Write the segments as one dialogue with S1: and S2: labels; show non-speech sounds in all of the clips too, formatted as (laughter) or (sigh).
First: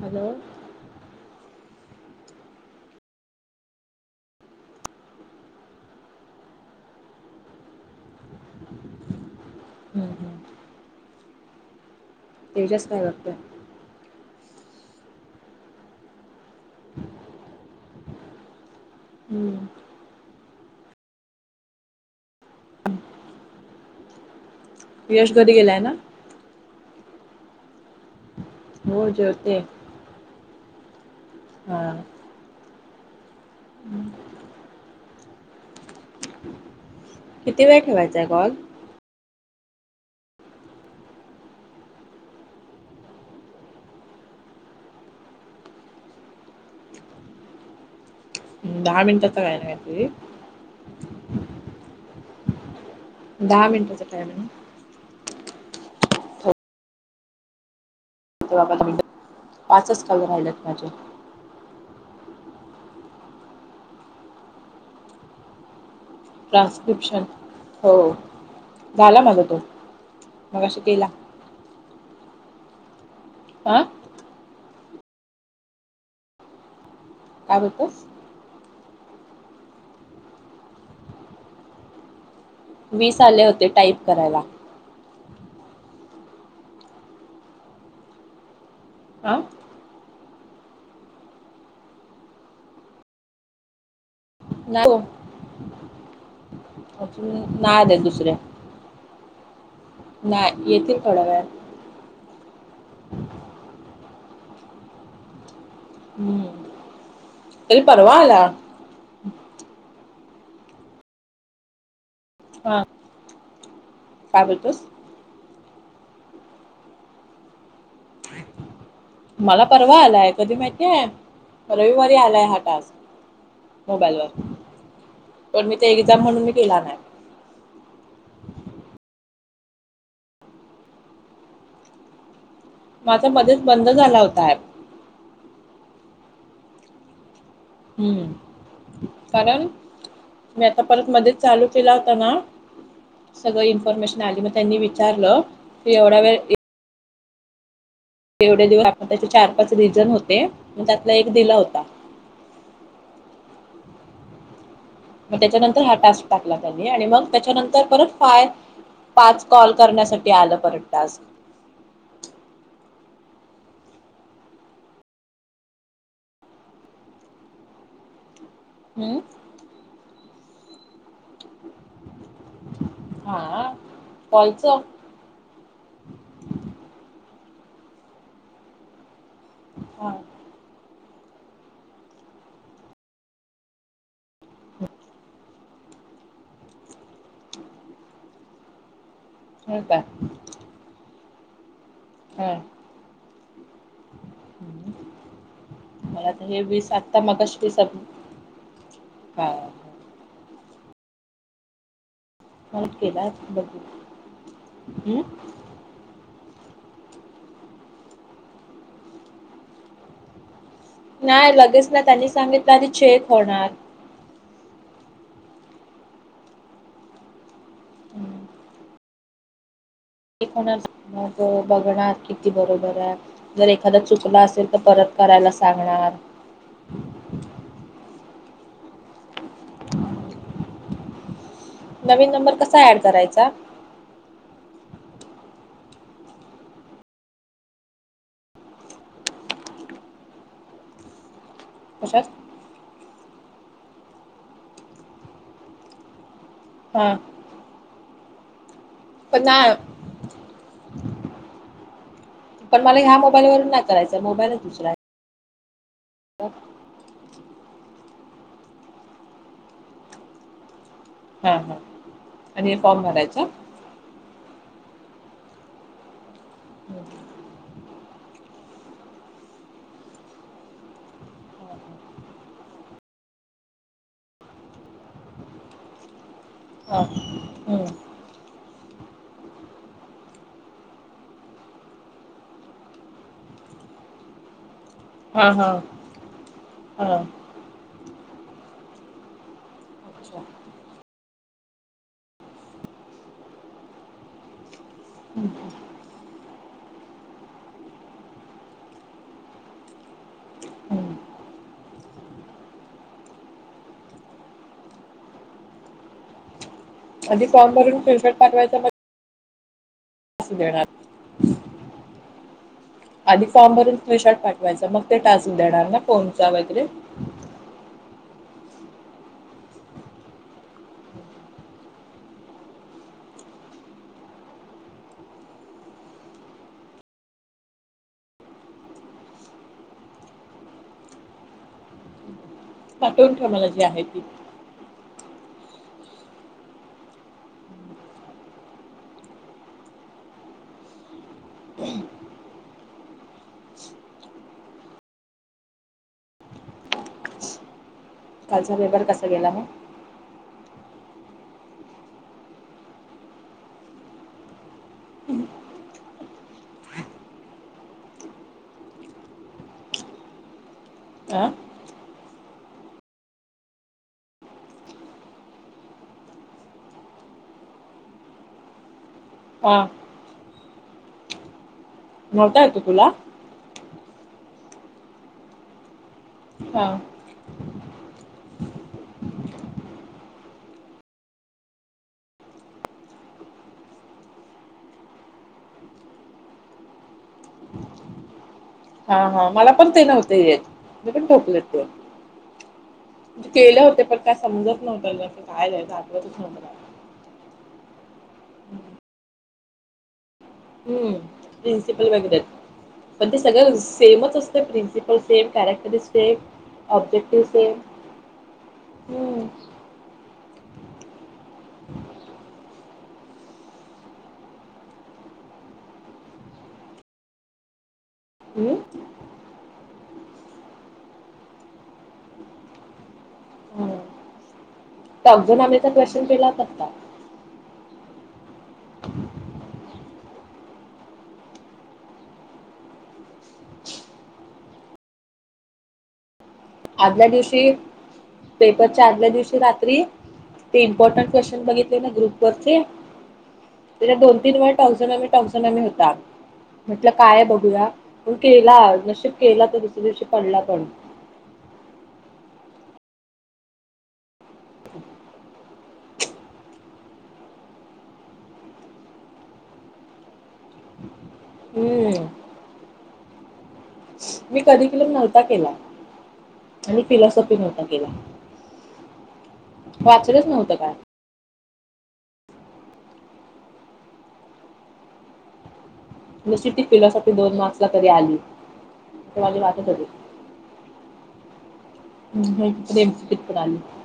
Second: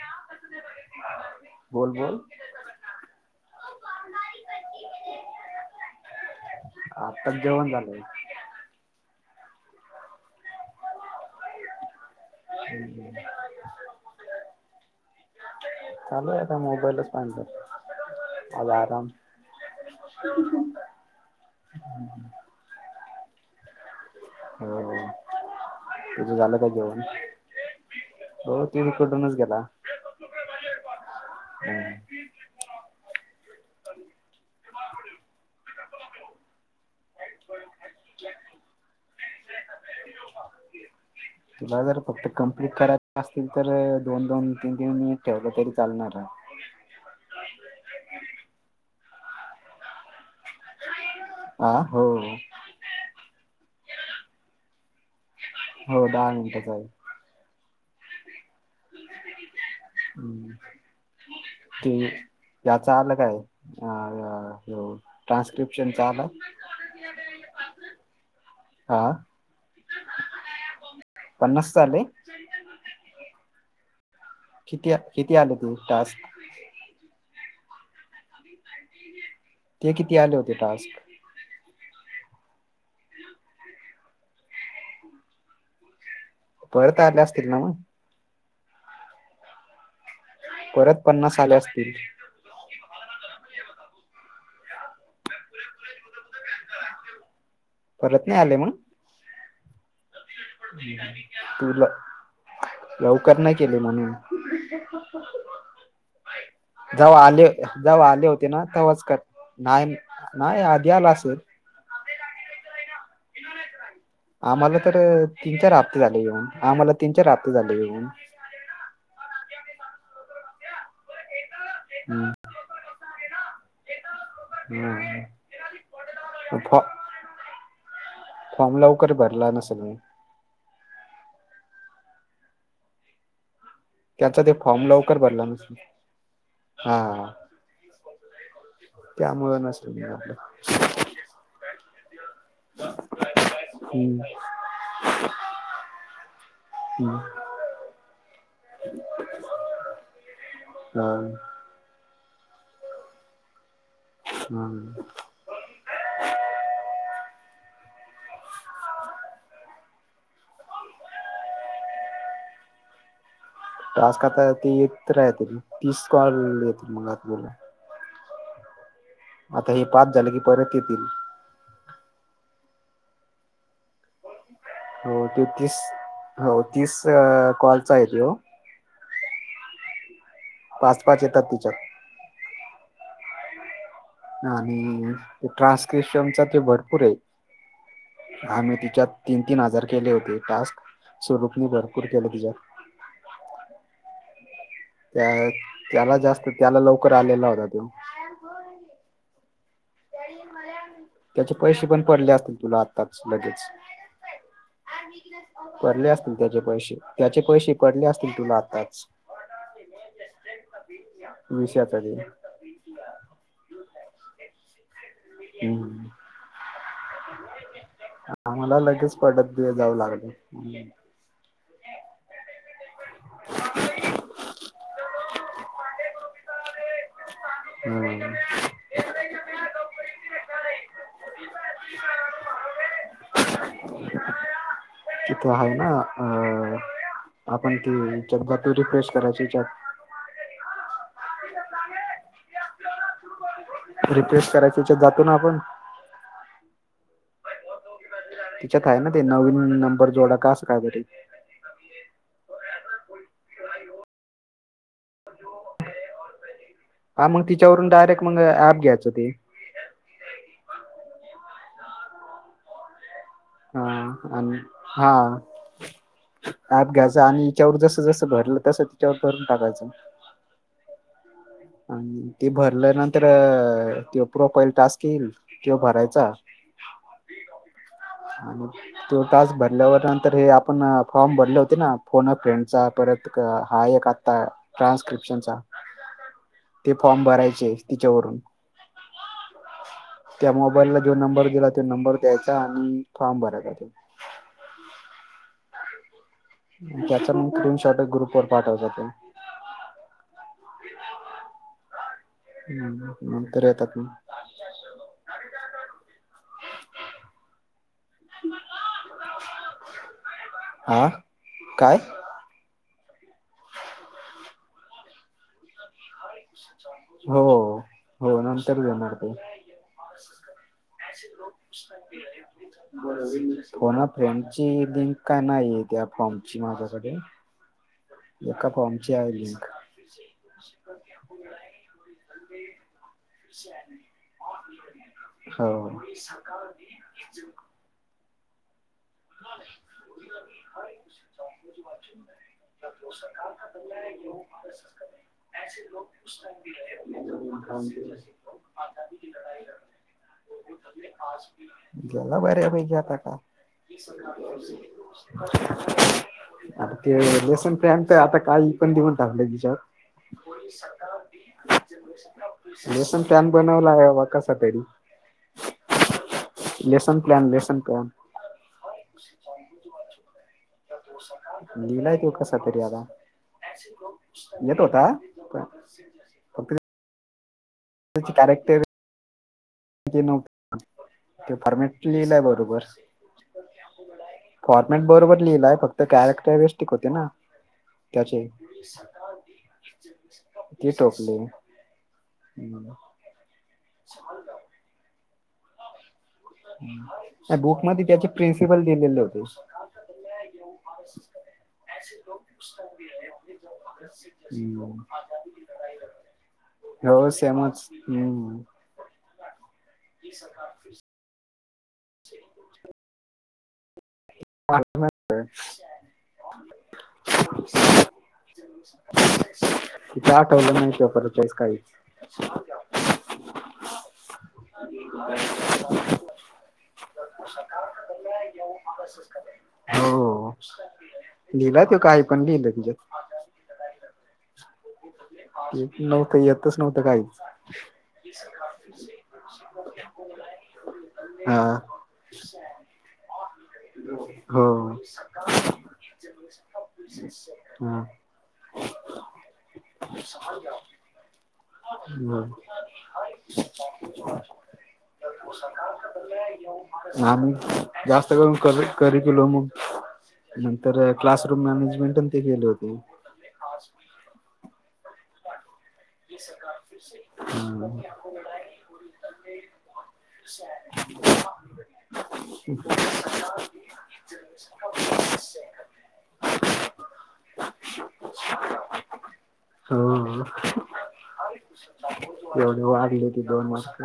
S1: Hello हम्म
S2: बोल बोल. आताच जेवण झालंय.
S1: हम हम. तेजस
S2: (unintelligible)
S1: काय करतोय?
S2: चालू आहे आता मोबाईलच पाहायच. आज आराम
S1: हम्म.
S2: (unintelligible) हो
S1: यश घरी गेलाय ना?
S2: तुझं झालं का जेवून? हो ते करूनच गेला.
S1: हा. हम्म (unintelligible) किती वेळ ठेवायचा आहे कॉल?
S2: तुला जर फक्त कमप्लीट करायच असतील तर, दोन दोन तीन तीन मीनीट ठेवलं तरी चालणार आहे. (unintelligible)
S1: दहा मिनिटाच आहे ना काही तरी?
S2: हा हो.
S1: दहा मिनिटाचा टाईमिग.
S2: हो दहा मिनिटाचा आहे.
S1: ठेवा पाच मिनटं.
S2: हम्म, ते याचा आल काय अ ह्यो ट्रान्स्क्रिप्शन च आलं?
S1: ट्रान्स्क्रिप्शन हो
S2: हा
S1: झाला माझा तो, मगाशी केला.
S2: पन्नासच आलय? (inaudible)
S1: आं
S2: किती -किती आले तू टास्क?
S1: काय बोलतंस?
S2: ते किती आले होते टास्क?
S1: वीस आले होते टाईप करायला.
S2: परत आले असतील ना मग.
S1: आं!
S2: परत पन्नास आले असतील.
S1: नाय, हो. अजून नाय आलेत
S2: परत
S1: दुसरे.
S2: नाही
S1: नाही
S2: हं
S1: येतील
S2: हं
S1: थोड्या वेळात.
S2: तुला. लवकर नाही केले म्हणून.
S1: हम्म
S2: जवा
S1: तरी
S2: आले-जवा
S1: परवा
S2: आले
S1: आला.
S2: होते ना तवाच कर. नाय- नाय अधी आला असल.
S1: हा! काय
S2: आम्हाला
S1: बोलतोस?
S2: तर तीन चार हप्ते झाले येेऊन, आम्हाला तीन चार हप्ते झाले येऊन.
S1: मला परवा आलाय कधी माहितीय रविवारी
S2: हम्म.
S1: आलाय हा टास्क. मोबाईला
S2: हम्म.
S1: पण मी ते एक्झाम म्हणून मी केेला नाही.
S2: फॉम लवकर भरला नसेल मी.
S1: माझा मध्येच बंद झाल
S2: त्याचा ते फॉर्म लवकर भरला नसलं,, हा हा.
S1: हम्म
S2: त्यामुळ
S1: कारण
S2: नसत म आपलं.
S1: मी आता परत मध्येच चालू केला होता ना! सगळं
S2: हम्म.
S1: इन्फॉर्मेशन आली म. त्यांनी विचारलं ते एवढा वेळ ए
S2: हम्!
S1: एवढ्या दिवस आपण त्याचे चार पाच रिझन होते, मग
S2: हा.
S1: त्यातला एक दिला होता.
S2: हं!
S1: मग त्याच्यानंतर हा टास्क टाकला त्यांनी आणि मग त्याच्यानंतर परत फाय पाच कॉल करण्यासाठी आलं परत टास्क.
S2: टास्क आता ते येत राहते प्लस कॉल येत मग आपल्याला.
S1: हम्म!
S2: आता हे पाच झाले की परत येतील.
S1: हा हा! कॉलच
S2: हो ते तीस हो तीस अ कॉलचा आहे त्योव.
S1: हा!
S2: पाच पाच येतात तिच्यात. आणि ट्रान्सक्रिशनचा ते भरपूर आहे.
S1: हम.
S2: आम्ही तिच्यात तीन तीन हजार केले होते टास्क स्वरूपनी भरपूर केल तिच्यात.
S1: हम्म
S2: त्या
S1: (inaudible)
S2: त्याला
S1: मला तर
S2: जास्त
S1: हे
S2: त्याला
S1: वीस
S2: लवकर
S1: आता
S2: आलेला
S1: मगाशी
S2: होता तो
S1: दिसत हा.
S2: त्याडी मलायाळ. त्याचे पैसे पण पडले असतील तुला आताच
S1: केला
S2: लगेच.
S1: बघू हम्म
S2: पडले असतील त्याचे पैसे त्याचे पैसे पडले असतील तुला आताच.
S1: नाही लगेच ना त्यांनी सांगितलं आधी चेक होणार.
S2: हम् आम्हाला लगेच पडत दि जाऊ लागले.
S1: ते कोणाच मग बघणार किती बरोबर आहे. जर एखादा चुकला असेल तर परत करायला सांगणार.
S2: हम्म.
S1: नवीन नंबर कसा ऍड करायचा.
S2: तथ आहे ना अ. आपण ती च्यात रिफ्रेश करायचीत.
S1: कशात.
S2: रिफ्रेश करायची याच्यात जातो ना आपण.
S1: हा,
S2: त्यात आहे ना ते
S1: पण
S2: नवीन
S1: नाही
S2: नंबर जोडा का असकाय.
S1: पण मला ह्या मोबाईलवरून नाही करायचां मोबाईलच दुसरा. होओ (inaudible)
S2: हा मग तिच्यावरून डायरेक्ट मग ॲप घ्यायचं ते.
S1: हा हा आणि हे फॉर्म भरायचं.
S2: हा आणि हा. ॲप घ्यायचा आणि यीच्यावर जस जसं भरलं तसं तीच्यावर भरून टाकायच. आणि ते भरल्या नंतर ते प्रोफाईल टास्क येईल तो भरायचा.
S1: हा हम्म.
S2: आणि तो टास्क भरल्यावर नंतर हे आपण फॉर्म भरले होते ना फोन फ्रेंडचा परत. हा एक आता
S1: हा
S2: ट्रान्स्क्रिप्शनचा
S1: हा
S2: ते
S1: हा
S2: फॉर्म भरायचे. तिच्यावरून.
S1: अच्छा
S2: त्या मोबाईलला जो नंबर दिला तो नंबर द्यायचा आणि फॉर्म भरायचा तो.
S1: हम् (inaudible)
S2: त्याचा म स्रीन शॉर्ट ग्रुप वर पाठवतातो.
S1: हम्म.
S2: नंतर येतात मग.
S1: आधी फॉर्म भरून पानवायचा.
S2: हा काय.
S1: आधी फॉर्म भरून फ्शॉट पाठवायचा मग ते टासू देणार ना कोनचा वगैरे
S2: हो हो नंतर घेणार ते. लोतरथ. (unintelligible) हो ना फ्रेंड ची लिंक काय नाहीय त्या फॉममची मासाठी. एका फॉर्मची आहे लिंक.
S1: पाठवून ठेवायला जी आहे ती.
S2: हो. (inaudible) (inaudible) (inaudible)
S1: कालचा पेपर कसा गेला मग?
S2: गेला बऱ्या पैकी आता काय. (inaudible) ते लेसन फॅम तर आता काल पण दिवस धरलाय तिच्यात.
S1: हा
S2: (inaudible) लेसन पॅन बनवला आहे हबा कसा तरी लेसन प्लन, लेसन प्लॅन. (inaudible)
S1: हा.
S2: लिलाय तो कसा
S1: नव्हता येतो
S2: तरी आता
S1: तुला
S2: येत होता. ब (inaudible)
S1: हा.
S2: त्याचे कॅरेक्टर (inaudible) ते फॉर्मेटच लिहिलाय बरोबर. फॉर्मेट बरोबर लिहिलाय फक्त कॅरेक्टरस्टिक होते ना. त्याचे
S1: हा हा मला पण ते नव्हते येत मी पण ठोकलेत ते.
S2: ह (inaudible)
S1: केले होते पण काय समजत नव्हतंं काय लिहायच आठवतच नव्हत.
S2: त्याबुक मध्ये त्याचे प्रिन्सिपल दिलेले होते.
S1: हम्म प्रिन्सिपल वगैरे पण ते सगळं सेमच
S2: (inaudible)
S1: असते
S2: हम्म.
S1: प्रिन्सिपल सेम कॅरेक्टर सेम
S2: हो
S1: ऑब्जेक्टिव्ह सेम
S2: सेमच हम्म.
S1: हम्म.
S2: ते. (inaudible) (inaudible) म. (inaudible)
S1: हम्म
S2: तिथे आठवलं नाही ते परतेच काही. (inaudible)
S1: तारजुन आनेचा क्वेशन केला होता का?
S2: व अवश्य कर. (inaudible) हो लिहिलं तो काही पण लिहिलं त्याच्यात नव्हतं येतच नव्हतं काही.
S1: आदल्या दिवशी पेपरच्या आदल्या दिवशी रात्री ते इम्पॉर्टंट
S2: हा
S1: क्वेश्चन बघितले ना ग्रुप वरचे त्याच्यात दोन, तीन
S2: हो
S1: वेळा टवसनमी टवसनमी होता म्हटलं काय बघूया.
S2: हा
S1: तो केला नशीब केला तर दुसऱ्या दिवशी पडला पण.
S2: हम्म. (inaudible) हा बोल की जास्त करून क करी तुला मोठ नंतर क्लासरूम मॅनेजमेंट
S1: हम्म
S2: ते गेले होते.
S1: मी कधी क्लीम नव्हता केला. आणि फिलॉसॉफी नव्हता केला
S2: ह.
S1: वाचलंच नव्हतं काय
S2: (inaudible) (inaudible) (inaudible)
S1: नशिब ती फिलॉसॉफी दोन मार्क्स ला तरी आली ते माझे वाटत होते.
S2: तेवढे वाढले ते
S1: पण
S2: दोन
S1: आली
S2: मार्क.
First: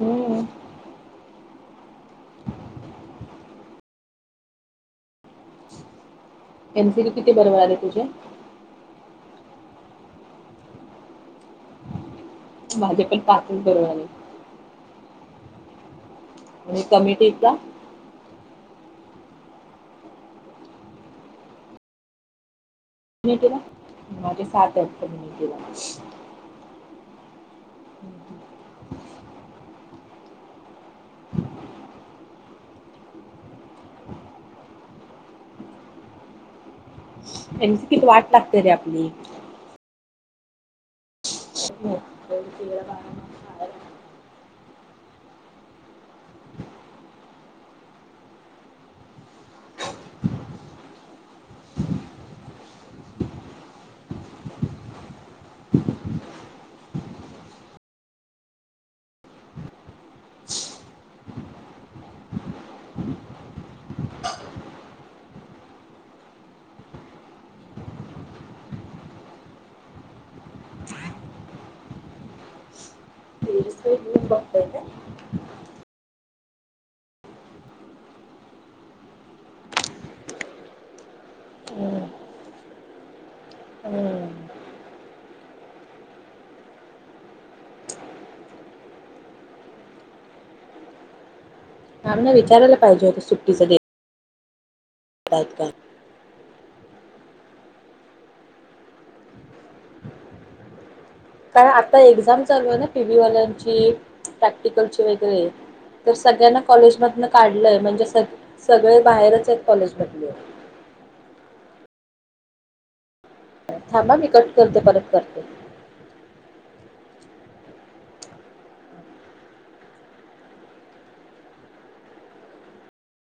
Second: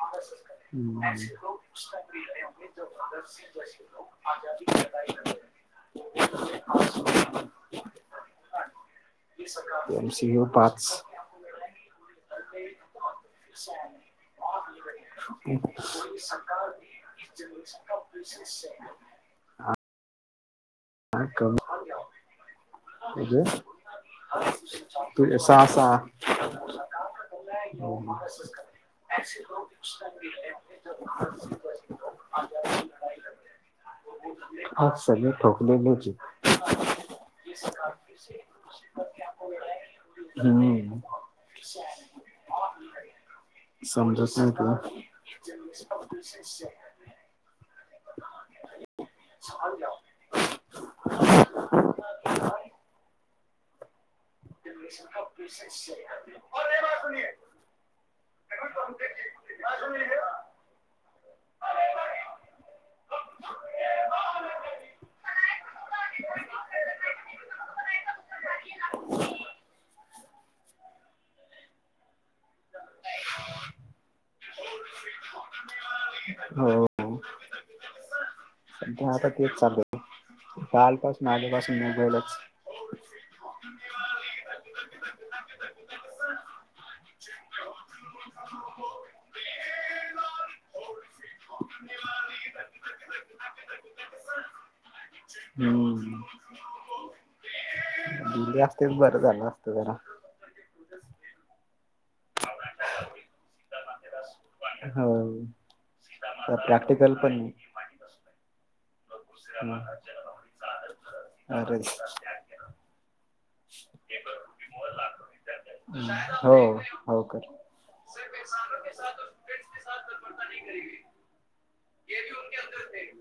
S1: हम्म
S2: हम्. ल (inaudible)
S1: एनसीटू किती बरोबर आहे तुझ्या.
S2: एमसीयू पाच. (inaudible) (inaudible)
S1: माझे पण पाचच बरोबर आले आणि कमिटीला
S2: काय करू.
S1: कमिटीला माझे सात आहेत
S2: तू ये
S1: कमिटीला
S2: सहा सहा. म महाराष्ट्र काय. ॅ (inaudible) आज सळे ठोकले लेचीे.
S1: त्यांची किती वाट लागते रे आपली.
S2: हम्म. समजस नाही तुला. (inaudible) (inaudible) आलोय माझं मी. (unintelligible) (inaudible)
S1: तस बघतये (unintelligible)
S2: हो हो, सध्या आता तेच चाल कालपासून आधीपासून मोबाईलच.
S1: होय. आम्ही ना विचाराला पाहिजे होतं सुट्टीचा डे.
S2: हम्म. दिली असती बरं झालं असतं जरा.
S1: कारण आता एक्झाम चालू आहे ना पी व्ही वाल्यांची. प्रॅक्टिकलचे
S2: हो
S1: वेगळे तर सगळ्यांना
S2: प्रॅक्टिकल
S1: कॉलेजमधन
S2: पण
S1: काढलंय म्हणजे स''--'' सगळे बाहेरच आहेत
S2: नाही
S1: कॉलेजमधले.
S2: अरे.
S1: थांबा मी कट करते परत करते.
S2: हम्म हो हो कर.